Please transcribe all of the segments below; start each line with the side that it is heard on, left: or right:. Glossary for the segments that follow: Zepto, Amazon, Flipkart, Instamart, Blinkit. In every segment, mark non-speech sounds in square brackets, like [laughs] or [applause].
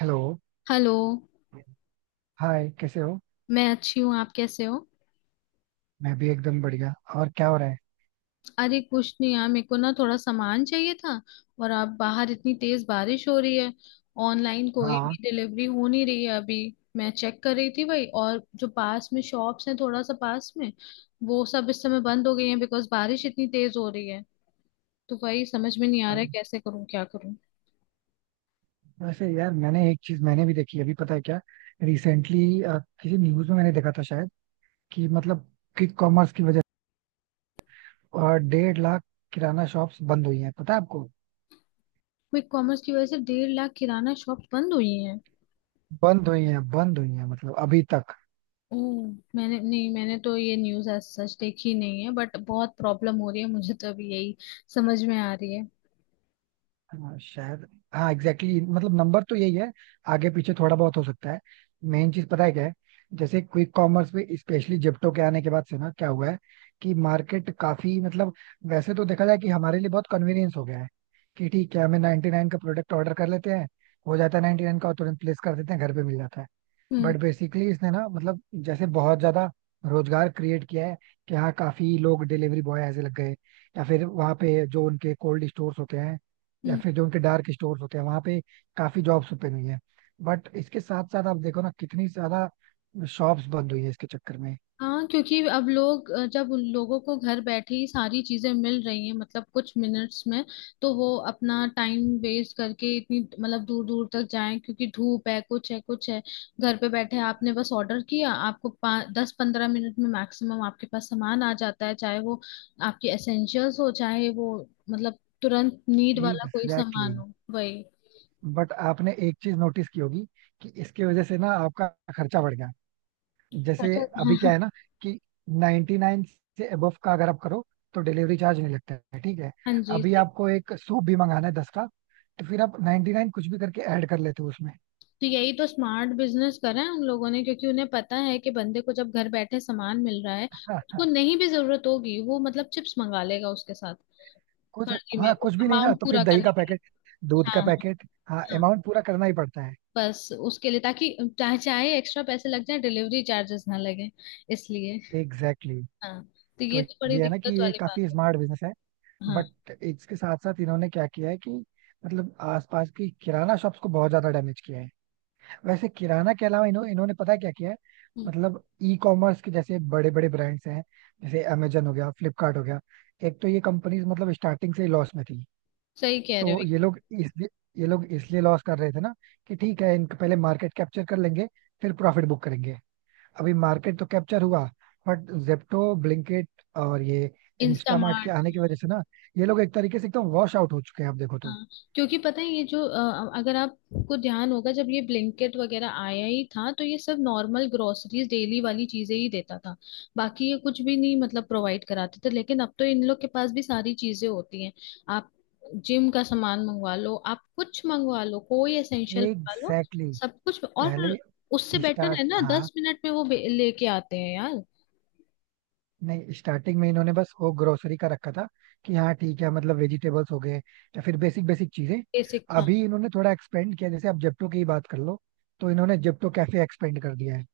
right: Hello.
left: Hello.
right: Hi, कैसे हो?
left: मैं अच्छी हूँ। आप कैसे हो?
right: मैं भी एकदम बढ़िया. और क्या हो रहा है?
left: अरे कुछ नहीं यार, मेरे को ना थोड़ा सामान चाहिए था। और अब बाहर इतनी तेज बारिश हो रही है। ऑनलाइन कोई
right: हाँ.
left: भी डिलीवरी हो नहीं रही है अभी। मैं चेक कर रही थी भाई, और जो पास में शॉप्स हैं थोड़ा सा पास में, वो सब इस समय बंद हो गई हैं बिकॉज बारिश इतनी तेज हो रही है। तो वही समझ में नहीं आ
right: अ,
left: रहा है, कैसे करूँ क्या करूँ।
right: वैसे यार मैंने एक चीज मैंने भी देखी अभी, पता है क्या? रिसेंटली किसी न्यूज में मैंने देखा था शायद, कि मतलब क्विक कॉमर्स की वजह से 1,50,000 किराना शॉप्स बंद हुई हैं, पता है आपको?
left: क्विक कॉमर्स की वजह से 1.5 लाख किराना शॉप बंद हुई हैं?
right: बंद हुई हैं बंद हुई हैं, मतलब अभी तक.
left: ओह, मैंने नहीं। मैंने तो ये न्यूज़ आज सच देखी नहीं है, बट बहुत प्रॉब्लम हो रही है मुझे तो अभी, यही समझ में आ रही है।
right: हाँ शायद. हाँ, एग्जैक्टली, मतलब नंबर तो यही है. आगे पीछे थोड़ा बहुत हो सकता है. मेन चीज पता है क्या है? जैसे क्विक कॉमर्स में, स्पेशली जिप्टो के आने के बाद से ना क्या हुआ है कि मार्केट काफी मतलब, वैसे तो देखा जाए, कि हमारे लिए बहुत कन्वीनियंस हो गया है. कि ठीक है, हमें 99 नाइन का प्रोडक्ट ऑर्डर कर लेते हैं, हो जाता है 99 नाइन का, और तुरंत प्लेस कर देते हैं घर पे मिल जाता है.
left: हम्म।
right: बट बेसिकली इसने ना मतलब जैसे बहुत ज्यादा रोजगार क्रिएट किया है. कि हाँ, काफी लोग डिलीवरी बॉय ऐसे लग गए, या फिर वहाँ पे जो उनके कोल्ड स्टोर्स होते हैं, या
left: हम्म।
right: फिर जो उनके डार्क स्टोर्स होते हैं वहाँ पे काफी जॉब्स ओपन हुई है. बट इसके साथ साथ आप देखो ना कितनी ज्यादा शॉप्स बंद हुई है इसके चक्कर में.
left: हाँ, क्योंकि अब लोग जब उन लोगों को घर बैठे ही सारी चीजें मिल रही हैं मतलब कुछ मिनट्स में, तो वो अपना टाइम वेस्ट करके इतनी मतलब दूर दूर तक जाएं? क्योंकि धूप है, कुछ है कुछ है। घर पे बैठे आपने बस ऑर्डर किया, आपको 5, 10, 15 मिनट में मैक्सिमम आपके पास सामान आ जाता है, चाहे वो आपके एसेंशियल्स हो, चाहे वो मतलब तुरंत नीड वाला कोई
right: एग्जैक्टली
left: सामान
right: exactly.
left: हो, वही।
right: बट आपने एक चीज नोटिस की होगी कि इसकी वजह से ना आपका खर्चा बढ़ गया. जैसे
left: खर्चा।
right: अभी क्या
left: [laughs]
right: है ना, कि 99 से अबव का अगर आप करो तो डिलीवरी चार्ज नहीं लगता है, ठीक है.
left: हाँ हाँ जी।
right: अभी आपको एक सूप भी मंगाना है 10 का, तो फिर आप 99 कुछ भी करके ऐड कर लेते हो उसमें.
left: तो यही तो स्मार्ट बिजनेस करा है उन लोगों ने, क्योंकि उन्हें पता है कि बंदे को जब घर बैठे सामान मिल रहा है,
right: [laughs] हाँ
left: उसको
right: हाँ,
left: नहीं भी जरूरत होगी वो मतलब चिप्स मंगा लेगा उसके साथ,
right: कुछ.
left: फर्जी में,
right: हाँ,
left: वो
right: कुछ भी नहीं ना,
left: अमाउंट
right: तो फिर
left: पूरा
right: दही
left: करने
right: का
left: के लिए।
right: पैकेट, दूध
left: हाँ
right: का
left: हाँ
right: पैकेट. हाँ,
left: हाँ।
right: अमाउंट पूरा करना ही पड़ता है.
left: बस उसके लिए, ताकि चाहे चाहे एक्स्ट्रा पैसे लग जाए डिलीवरी चार्जेस ना लगे, इसलिए।
right: Exactly exactly.
left: हाँ, तो
right: तो
left: ये तो बड़ी
right: ये है ना कि
left: दिक्कत
right: ये
left: वाली बात
right: काफी
left: है।
right: स्मार्ट बिजनेस है.
left: हाँ।
right: बट इसके साथ साथ इन्होंने क्या किया है कि मतलब आसपास की किराना शॉप्स को बहुत ज्यादा डैमेज किया है. वैसे किराना के अलावा इन्होंने पता है क्या किया है?
left: हम्म,
right: मतलब ई कॉमर्स के जैसे बड़े बड़े ब्रांड्स हैं, जैसे अमेजन हो गया, फ्लिपकार्ट हो गया. एक तो ये कंपनीज मतलब स्टार्टिंग से ही लॉस में थी.
left: सही कह रहे हो
right: तो ये
left: एकदम।
right: लोग इसलिए ये लोग इसलिए लॉस कर रहे थे ना, कि ठीक है इनके पहले मार्केट कैप्चर कर लेंगे, फिर प्रॉफिट बुक करेंगे. अभी मार्केट तो कैप्चर हुआ. बट जेप्टो ब्लिंकिट और ये इंस्टामार्ट के
left: इंस्टामार्ट।
right: आने की वजह से ना, ये लोग एक तरीके से एकदम वॉश आउट हो चुके हैं, आप देखो तो.
left: हाँ, क्योंकि पता है, ये जो अगर आपको ध्यान होगा, जब ये ब्लिंकेट वगैरह आया ही था तो ये सब नॉर्मल ग्रोसरीज डेली वाली चीजें ही देता था। बाकी ये कुछ भी नहीं मतलब प्रोवाइड कराते थे, लेकिन अब तो इन लोग के पास भी सारी चीजें होती हैं। आप जिम का सामान मंगवा लो, आप कुछ मंगवा लो, कोई एसेंशियल मंगवा लो।
right: Exactly exactly.
left: सब कुछ। और
right: पहले
left: उससे बेटर है
right: स्टार्ट.
left: ना,
right: हाँ,
left: 10 मिनट में वो लेके आते हैं यार।
right: नहीं, स्टार्टिंग में इन्होंने बस वो ग्रोसरी का रखा था. कि हाँ ठीक है, मतलब वेजिटेबल्स हो गए या फिर बेसिक बेसिक चीजें.
left: बेसिक हाँ।
right: अभी इन्होंने थोड़ा एक्सपेंड किया. जैसे आप जेप्टो की ही बात कर लो, तो इन्होंने जेप्टो कैफे एक्सपेंड कर दिया है.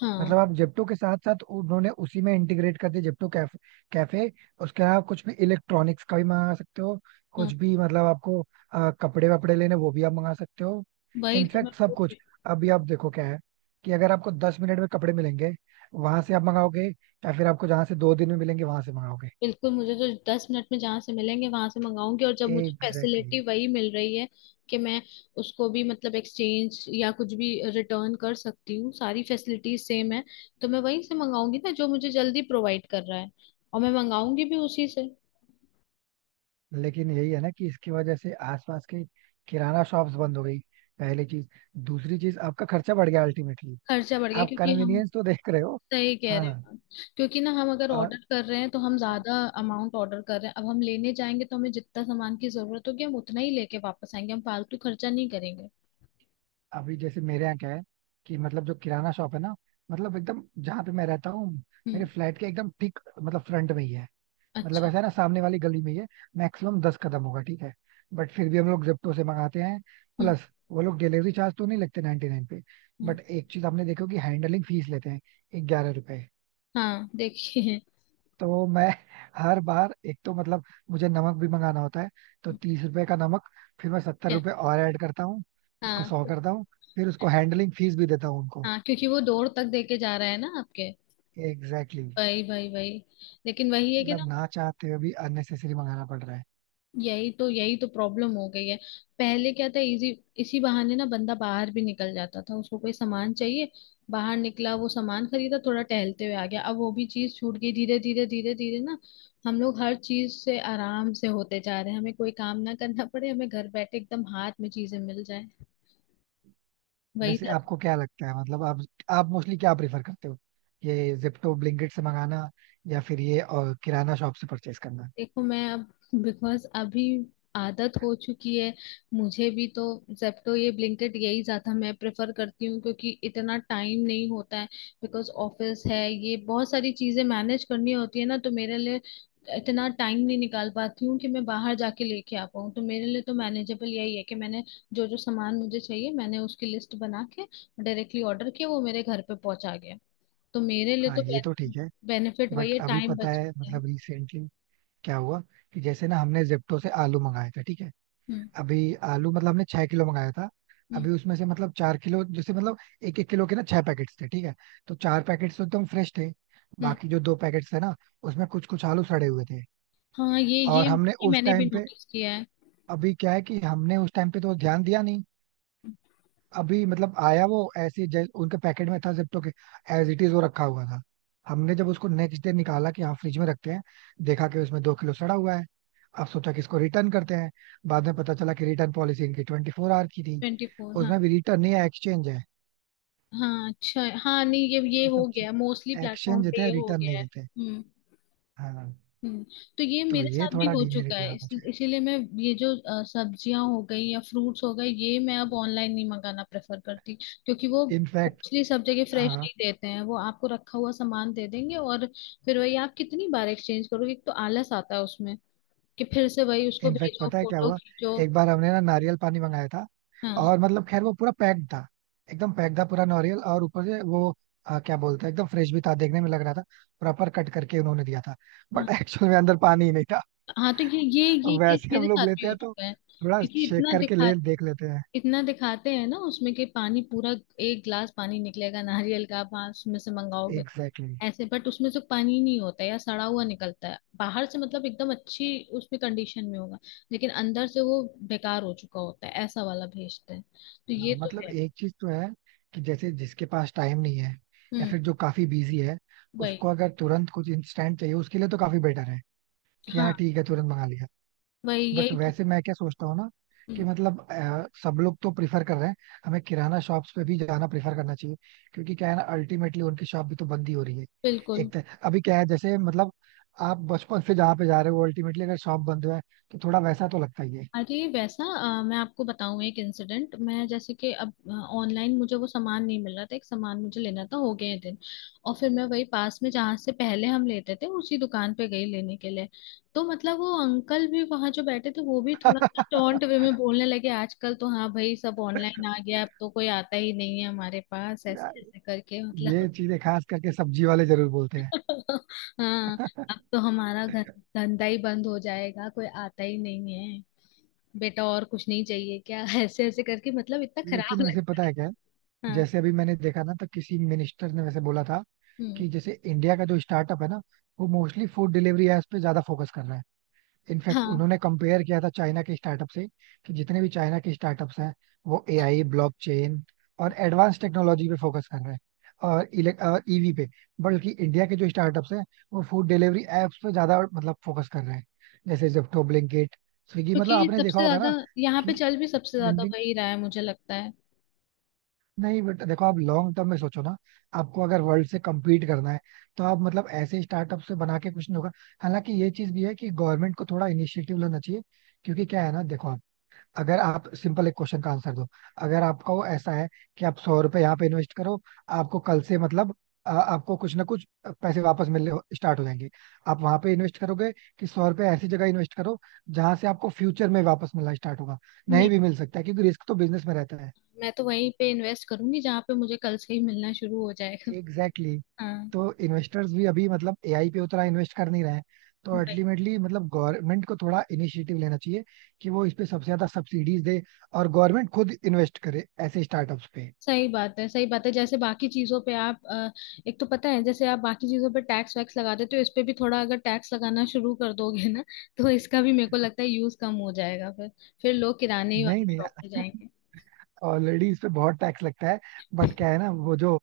left: हाँ
right: मतलब आप जेप्टो के साथ साथ उन्होंने उसी में इंटीग्रेट कर दिया जेप्टो कैफे कैफे उसके अलावा कुछ भी इलेक्ट्रॉनिक्स का भी मंगा सकते हो,
left: हाँ,
right: कुछ भी मतलब आपको. कपड़े वपड़े लेने वो भी आप मंगा सकते हो.
left: वही तो मैं
right: इनफैक्ट सब
left: बोल
right: कुछ.
left: रही हूँ।
right: अभी आप देखो क्या है, कि अगर आपको 10 मिनट में कपड़े मिलेंगे वहां से आप मंगाओगे, या फिर आपको जहां से 2 दिन में मिलेंगे वहां से मंगाओगे?
left: बिल्कुल। मुझे तो 10 मिनट में जहां से मिलेंगे वहां से मंगाऊंगी, और जब मुझे
right: एग्जैक्टली exactly.
left: फैसिलिटी वही मिल रही है, कि मैं उसको भी मतलब एक्सचेंज या कुछ भी रिटर्न कर सकती हूँ, सारी फैसिलिटीज सेम है, तो मैं वहीं से मंगाऊंगी ना जो मुझे जल्दी प्रोवाइड कर रहा है। और मैं मंगाऊंगी भी उसी से।
right: लेकिन यही है ना कि इसकी वजह से आसपास के किराना शॉप्स बंद हो गई. पहली चीज. दूसरी चीज, आपका खर्चा बढ़ गया अल्टीमेटली.
left: खर्चा बढ़ गया,
right: आप
left: क्योंकि हम।
right: कन्वीनियंस तो देख रहे हो.
left: सही कह
right: हाँ,
left: रहे हैं। क्योंकि ना, हम अगर
right: और
left: ऑर्डर कर रहे हैं तो हम ज्यादा अमाउंट ऑर्डर कर रहे हैं, अब हम लेने जाएंगे तो हमें जितना सामान की जरूरत होगी हम उतना ही लेके वापस आएंगे, हम फालतू खर्चा नहीं करेंगे।
right: अभी जैसे मेरे यहाँ क्या है, कि मतलब जो किराना शॉप है ना, मतलब एकदम जहाँ पे मैं रहता हूँ,
left: हम्म।
right: मेरे फ्लैट के एकदम ठीक मतलब फ्रंट में ही है. मतलब
left: अच्छा।
right: ऐसा है ना, सामने वाली गली में ही है. मैक्सिमम 10 कदम होगा, ठीक है. बट फिर भी हम लोग जेप्टो से मंगाते हैं.
left: हम्म।
right: प्लस वो लोग डिलीवरी चार्ज तो नहीं लगते 99 पे.
left: हम्म।
right: बट एक चीज आपने देखो कि हैंडलिंग फीस लेते हैं 11 रुपए.
left: हाँ देखिए।
right: तो मैं हर बार एक तो मतलब, मुझे नमक भी मंगाना होता है, तो 30 रुपए का नमक. फिर मैं सत्तर
left: क्या?
right: रुपए और ऐड करता हूँ, उसको
left: हाँ
right: 100 करता हूँ. फिर उसको हैंडलिंग फीस भी देता हूँ उनको.
left: हाँ। क्योंकि वो डोर तक देके जा रहा है ना आपके।
right: Exactly exactly.
left: वही वही वही। लेकिन वही है कि ना,
right: मतलब ना चाहते हुए भी अननेसेसरी मंगाना पड़ रहा है.
left: यही तो प्रॉब्लम हो गई है। पहले क्या था? इजी। इसी बहाने ना बंदा बाहर भी निकल जाता था, उसको कोई सामान चाहिए, बाहर निकला वो सामान खरीदा, थोड़ा टहलते हुए आ गया। अब वो भी चीज छूट गई धीरे धीरे धीरे धीरे ना। हम लोग हर चीज से आराम से होते जा रहे हैं, हमें कोई काम ना करना पड़े, हमें घर बैठे एकदम हाथ में चीजें मिल जाए, वही
right: वैसे
left: था।
right: आपको क्या लगता है, मतलब आप मोस्टली क्या प्रेफर करते हो, ये जिप्टो ब्लिंकिट से मंगाना, या फिर ये और किराना शॉप से परचेस करना?
left: देखो मैं अब, बिकॉज अभी आदत हो चुकी है मुझे भी तो। जेप्टो, ये ब्लिंकिट, यही ज्यादा मैं प्रेफर करती हूँ, क्योंकि इतना टाइम नहीं होता है, बिकॉज ऑफिस है, ये बहुत सारी चीजें मैनेज करनी होती है ना, तो मेरे लिए इतना टाइम नहीं निकाल पाती हूँ कि मैं बाहर जाके लेके आ पाऊँ, तो मेरे लिए तो मैनेजेबल यही है, कि मैंने जो जो सामान मुझे चाहिए मैंने उसकी लिस्ट बना के डायरेक्टली ऑर्डर किया, वो मेरे घर पे पहुंचा गया। तो मेरे लिए
right: हाँ,
left: तो
right: ये तो ठीक है.
left: बेनिफिट वही
right: बट
left: है,
right: अभी
left: टाइम
right: पता
left: बच
right: है
left: है।
right: मतलब रिसेंटली क्या हुआ, कि जैसे ना हमने जिप्टो से आलू मंगाए थे, ठीक है.
left: हम्म।
right: अभी आलू, मतलब हमने 6 किलो मंगाया था.
left: हम्म।
right: अभी उसमें से मतलब 4 किलो, जैसे मतलब, 1-1 किलो के ना 6 पैकेट्स थे, ठीक है. तो 4 पैकेट्स तो एकदम फ्रेश थे.
left: हम्म।
right: बाकी जो 2 पैकेट्स थे ना, उसमें कुछ कुछ आलू सड़े हुए थे.
left: हाँ, ये ये
right: और हमने
left: ये
right: उस
left: मैंने भी
right: टाइम पे,
left: नोटिस किया है।
right: अभी क्या है कि हमने उस टाइम पे तो ध्यान दिया नहीं. अभी मतलब आया वो ऐसे उनके पैकेट में था जिप्टो के, एज इट इज वो रखा हुआ था. हमने जब उसको नेक्स्ट डे निकाला कि हाँ फ्रिज में रखते हैं, देखा कि उसमें 2 किलो सड़ा हुआ है. अब सोचा कि इसको रिटर्न करते हैं. बाद में पता चला कि रिटर्न पॉलिसी इनकी 24 आवर की थी.
left: 24 हाँ।
right: उसमें भी रिटर्न नहीं है, एक्सचेंज है.
left: हाँ अच्छा। हाँ नहीं, ये
right: ये
left: हो
right: सब चीज
left: गया मोस्टली, प्लेटफॉर्म
right: एक्सचेंज देते
left: पे
right: हैं,
left: ये हो
right: रिटर्न
left: गया
right: नहीं
left: है।
right: देते.
left: हम्म।
right: हाँ,
left: हम्म। तो ये
right: तो
left: मेरे
right: ये
left: साथ भी
right: थोड़ा
left: हो चुका
right: डिमेरिट
left: है,
right: लगा मुझे.
left: इसीलिए मैं। ये जो सब्जियां हो गई या फ्रूट्स हो गए, ये मैं अब ऑनलाइन नहीं मंगाना प्रेफर करती, क्योंकि वो
right: इनफैक्ट
left: मोस्टली सब जगह फ्रेश
right: हाँ,
left: नहीं देते हैं, वो आपको रखा हुआ सामान दे देंगे। और फिर वही, आप कितनी बार एक्सचेंज करोगे? एक तो आलस आता है उसमें, कि फिर से वही उसको
right: इनफैक्ट
left: भेजो,
right: पता है क्या
left: फोटो
right: हुआ?
left: खींचो।
right: एक बार हमने ना नारियल पानी मंगाया था.
left: हाँ
right: और मतलब खैर वो पूरा पैक्ड था, एकदम पैक्ड था पूरा नारियल, और ऊपर से वो क्या बोलते हैं, एकदम फ्रेश भी था, देखने में लग रहा था, प्रॉपर कट करके उन्होंने दिया था. बट
left: हाँ।
right: [laughs] एक्चुअल में अंदर पानी ही नहीं था.
left: हाँ, तो ये केस
right: वैसे
left: मेरे
right: हम लोग
left: साथ भी
right: लेते
left: हो
right: हैं तो
left: चुका है।
right: थोड़ा
left: क्योंकि
right: शेक करके ले देख लेते हैं.
left: इतना दिखाते हैं ना उसमें, कि पानी पूरा, एक गिलास पानी निकलेगा नारियल का, आप वहाँ उसमें से मंगाओगे तो।
right: Exactly exactly.
left: ऐसे, बट उसमें से पानी नहीं होता, या सड़ा हुआ निकलता है, बाहर से मतलब एकदम अच्छी उसमें कंडीशन में होगा, लेकिन अंदर से वो बेकार हो चुका होता है, ऐसा वाला भेजते हैं। तो ये
right: हाँ,
left: तो
right: मतलब
left: है।
right: एक चीज तो है, कि जैसे जिसके पास टाइम नहीं है, या
left: हम्म।
right: फिर जो काफी बिजी है,
left: वही।
right: उसको अगर तुरंत कुछ इंस्टेंट चाहिए उसके लिए तो काफी बेटर है. कि हाँ
left: हाँ,
right: ठीक है, तुरंत मंगा लिया.
left: वही,
right: बट
left: यही तो।
right: वैसे मैं क्या सोचता हूँ ना, कि
left: हम्म,
right: मतलब सब लोग तो प्रिफर कर रहे हैं, हमें किराना शॉप्स पे भी जाना प्रिफर करना चाहिए. क्योंकि क्या है ना, अल्टीमेटली उनकी शॉप भी तो बंद ही हो रही है.
left: बिल्कुल।
right: एक तरह अभी क्या है जैसे मतलब, आप बचपन से जहाँ पे जा रहे हो अल्टीमेटली अगर शॉप बंद है, तो थोड़ा वैसा तो लगता ही है.
left: अरे वैसा, मैं आपको बताऊं एक इंसिडेंट। मैं जैसे कि अब ऑनलाइन मुझे वो सामान नहीं मिल रहा था, एक सामान मुझे लेना था, हो गए हैं दिन। और फिर मैं वही पास में जहाँ से पहले हम लेते थे, उसी दुकान पे गई लेने के लिए। तो मतलब वो अंकल भी वहाँ जो बैठे थे, वो भी थोड़ा सा टोंट
right: [laughs]
left: वे में बोलने लगे, आजकल तो हाँ भाई सब ऑनलाइन आ गया, अब तो कोई आता ही नहीं है हमारे पास, ऐसे
right: यार,
left: ऐसे करके मतलब।
right: ये चीजें खास करके सब्जी वाले जरूर बोलते हैं.
left: [laughs] हाँ। अब तो हमारा घर, धंधा ही बंद हो जाएगा, कोई आता ही नहीं है, बेटा और कुछ नहीं चाहिए क्या? [laughs] ऐसे ऐसे करके मतलब इतना खराब
right: लेकिन वैसे
left: लगता
right: पता
left: है।
right: है क्या है?
left: हाँ।
right: जैसे अभी मैंने देखा ना तो किसी मिनिस्टर ने वैसे बोला था,
left: हम्म।
right: कि जैसे इंडिया का जो स्टार्टअप है ना, वो मोस्टली फूड डिलीवरी एप्स पे ज्यादा फोकस कर रहा है. इनफैक्ट
left: हाँ,
right: उन्होंने कंपेयर किया था चाइना के स्टार्टअप से, कि जितने भी चाइना के स्टार्टअप्स हैं, वो एआई ब्लॉकचेन और एडवांस टेक्नोलॉजी पे फोकस कर रहे हैं, और इलेक्ट ईवी पे. बल्कि इंडिया के जो स्टार्टअप्स हैं, वो फूड डिलीवरी एप्स पे ज्यादा मतलब फोकस कर रहे हैं, जैसे जेप्टो, ब्लिंकिट, स्विगी,
left: क्योंकि
right: मतलब
left: ये
right: आपने देखा
left: सबसे
right: होगा
left: ज्यादा,
right: ना
left: यहाँ पे
right: कि
left: चल भी सबसे ज्यादा
right: ट्रेंडिंग.
left: वही रहा है, मुझे लगता है।
right: नहीं, बट देखो आप लॉन्ग टर्म में सोचो ना, आपको अगर वर्ल्ड से कम्पीट करना है, तो आप मतलब ऐसे स्टार्टअप से बना के कुछ नहीं होगा. हालांकि ये चीज भी है कि गवर्नमेंट को थोड़ा इनिशिएटिव लेना चाहिए. क्योंकि क्या है ना, देखो आप, अगर आप सिंपल एक क्वेश्चन का आंसर दो. अगर आपका वो ऐसा है कि आप 100 रुपए यहाँ पे इन्वेस्ट करो, आपको कल से मतलब आपको कुछ ना कुछ पैसे वापस मिलने स्टार्ट हो जाएंगे, आप वहां पे इन्वेस्ट करोगे? कि सौ रुपए ऐसी जगह इन्वेस्ट करो जहां से आपको फ्यूचर में वापस मिलना स्टार्ट होगा, नहीं
left: नहीं,
right: भी मिल सकता है क्योंकि रिस्क तो बिजनेस में रहता है.
left: मैं तो वहीं पे इन्वेस्ट करूंगी जहाँ पे मुझे कल से ही मिलना शुरू हो जाएगा।
right: Exactly exactly.
left: [laughs] हाँ।
right: तो इन्वेस्टर्स भी अभी मतलब एआई पे उतना इन्वेस्ट कर नहीं रहे हैं. तो
left: वही।
right: अल्टीमेटली मतलब गवर्नमेंट को थोड़ा इनिशिएटिव लेना चाहिए, कि वो इस पे सबसे ज्यादा सब्सिडीज दे, और गवर्नमेंट खुद इन्वेस्ट करे ऐसे स्टार्टअप्स पे.
left: सही बात है, सही बात है, जैसे बाकी चीजों पे आप एक तो पता है, जैसे आप बाकी चीजों पे टैक्स वैक्स लगा देते हो, इस पे भी थोड़ा अगर टैक्स लगाना शुरू कर दोगे ना, तो इसका भी मेरे को लगता है यूज कम हो जाएगा। फिर लोग किराने ही
right: नहीं
left: वाली
right: नहीं,
left: शॉप पे जाएंगे।
right: ऑलरेडी इस पे बहुत टैक्स लगता है. बट क्या है ना, वो जो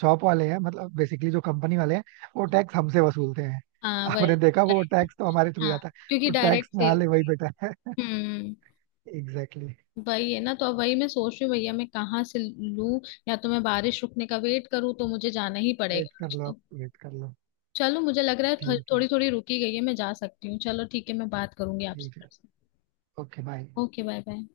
right: शॉप वाले हैं, मतलब बेसिकली जो कंपनी वाले हैं, वो टैक्स हमसे वसूलते हैं.
left: हाँ, वही
right: आपने देखा वो
left: वही।
right: टैक्स तो हमारे थ्रू
left: हाँ,
right: जाता है.
left: क्योंकि
right: तो टैक्स
left: डायरेक्ट
right: ना
left: सेल।
right: ले वही बेटर है.
left: हम्म।
right: एग्जैक्टली.
left: वही है ना, तो अब वही मैं सोच रही हूँ भैया, मैं कहाँ से लूँ। या तो मैं बारिश रुकने का वेट करूँ, तो मुझे जाना ही
right: वेट
left: पड़ेगा
right: [laughs] कर
left: आज
right: लो,
left: तो।
right: वेट कर लो.
left: चलो, मुझे लग रहा है
right: ठीक है,
left: थोड़ी थोड़ी रुकी गई है, मैं जा सकती हूँ। चलो ठीक है, मैं बात करूंगी आपसे।
right: ठीक है. Okay, bye.
left: Okay bye bye.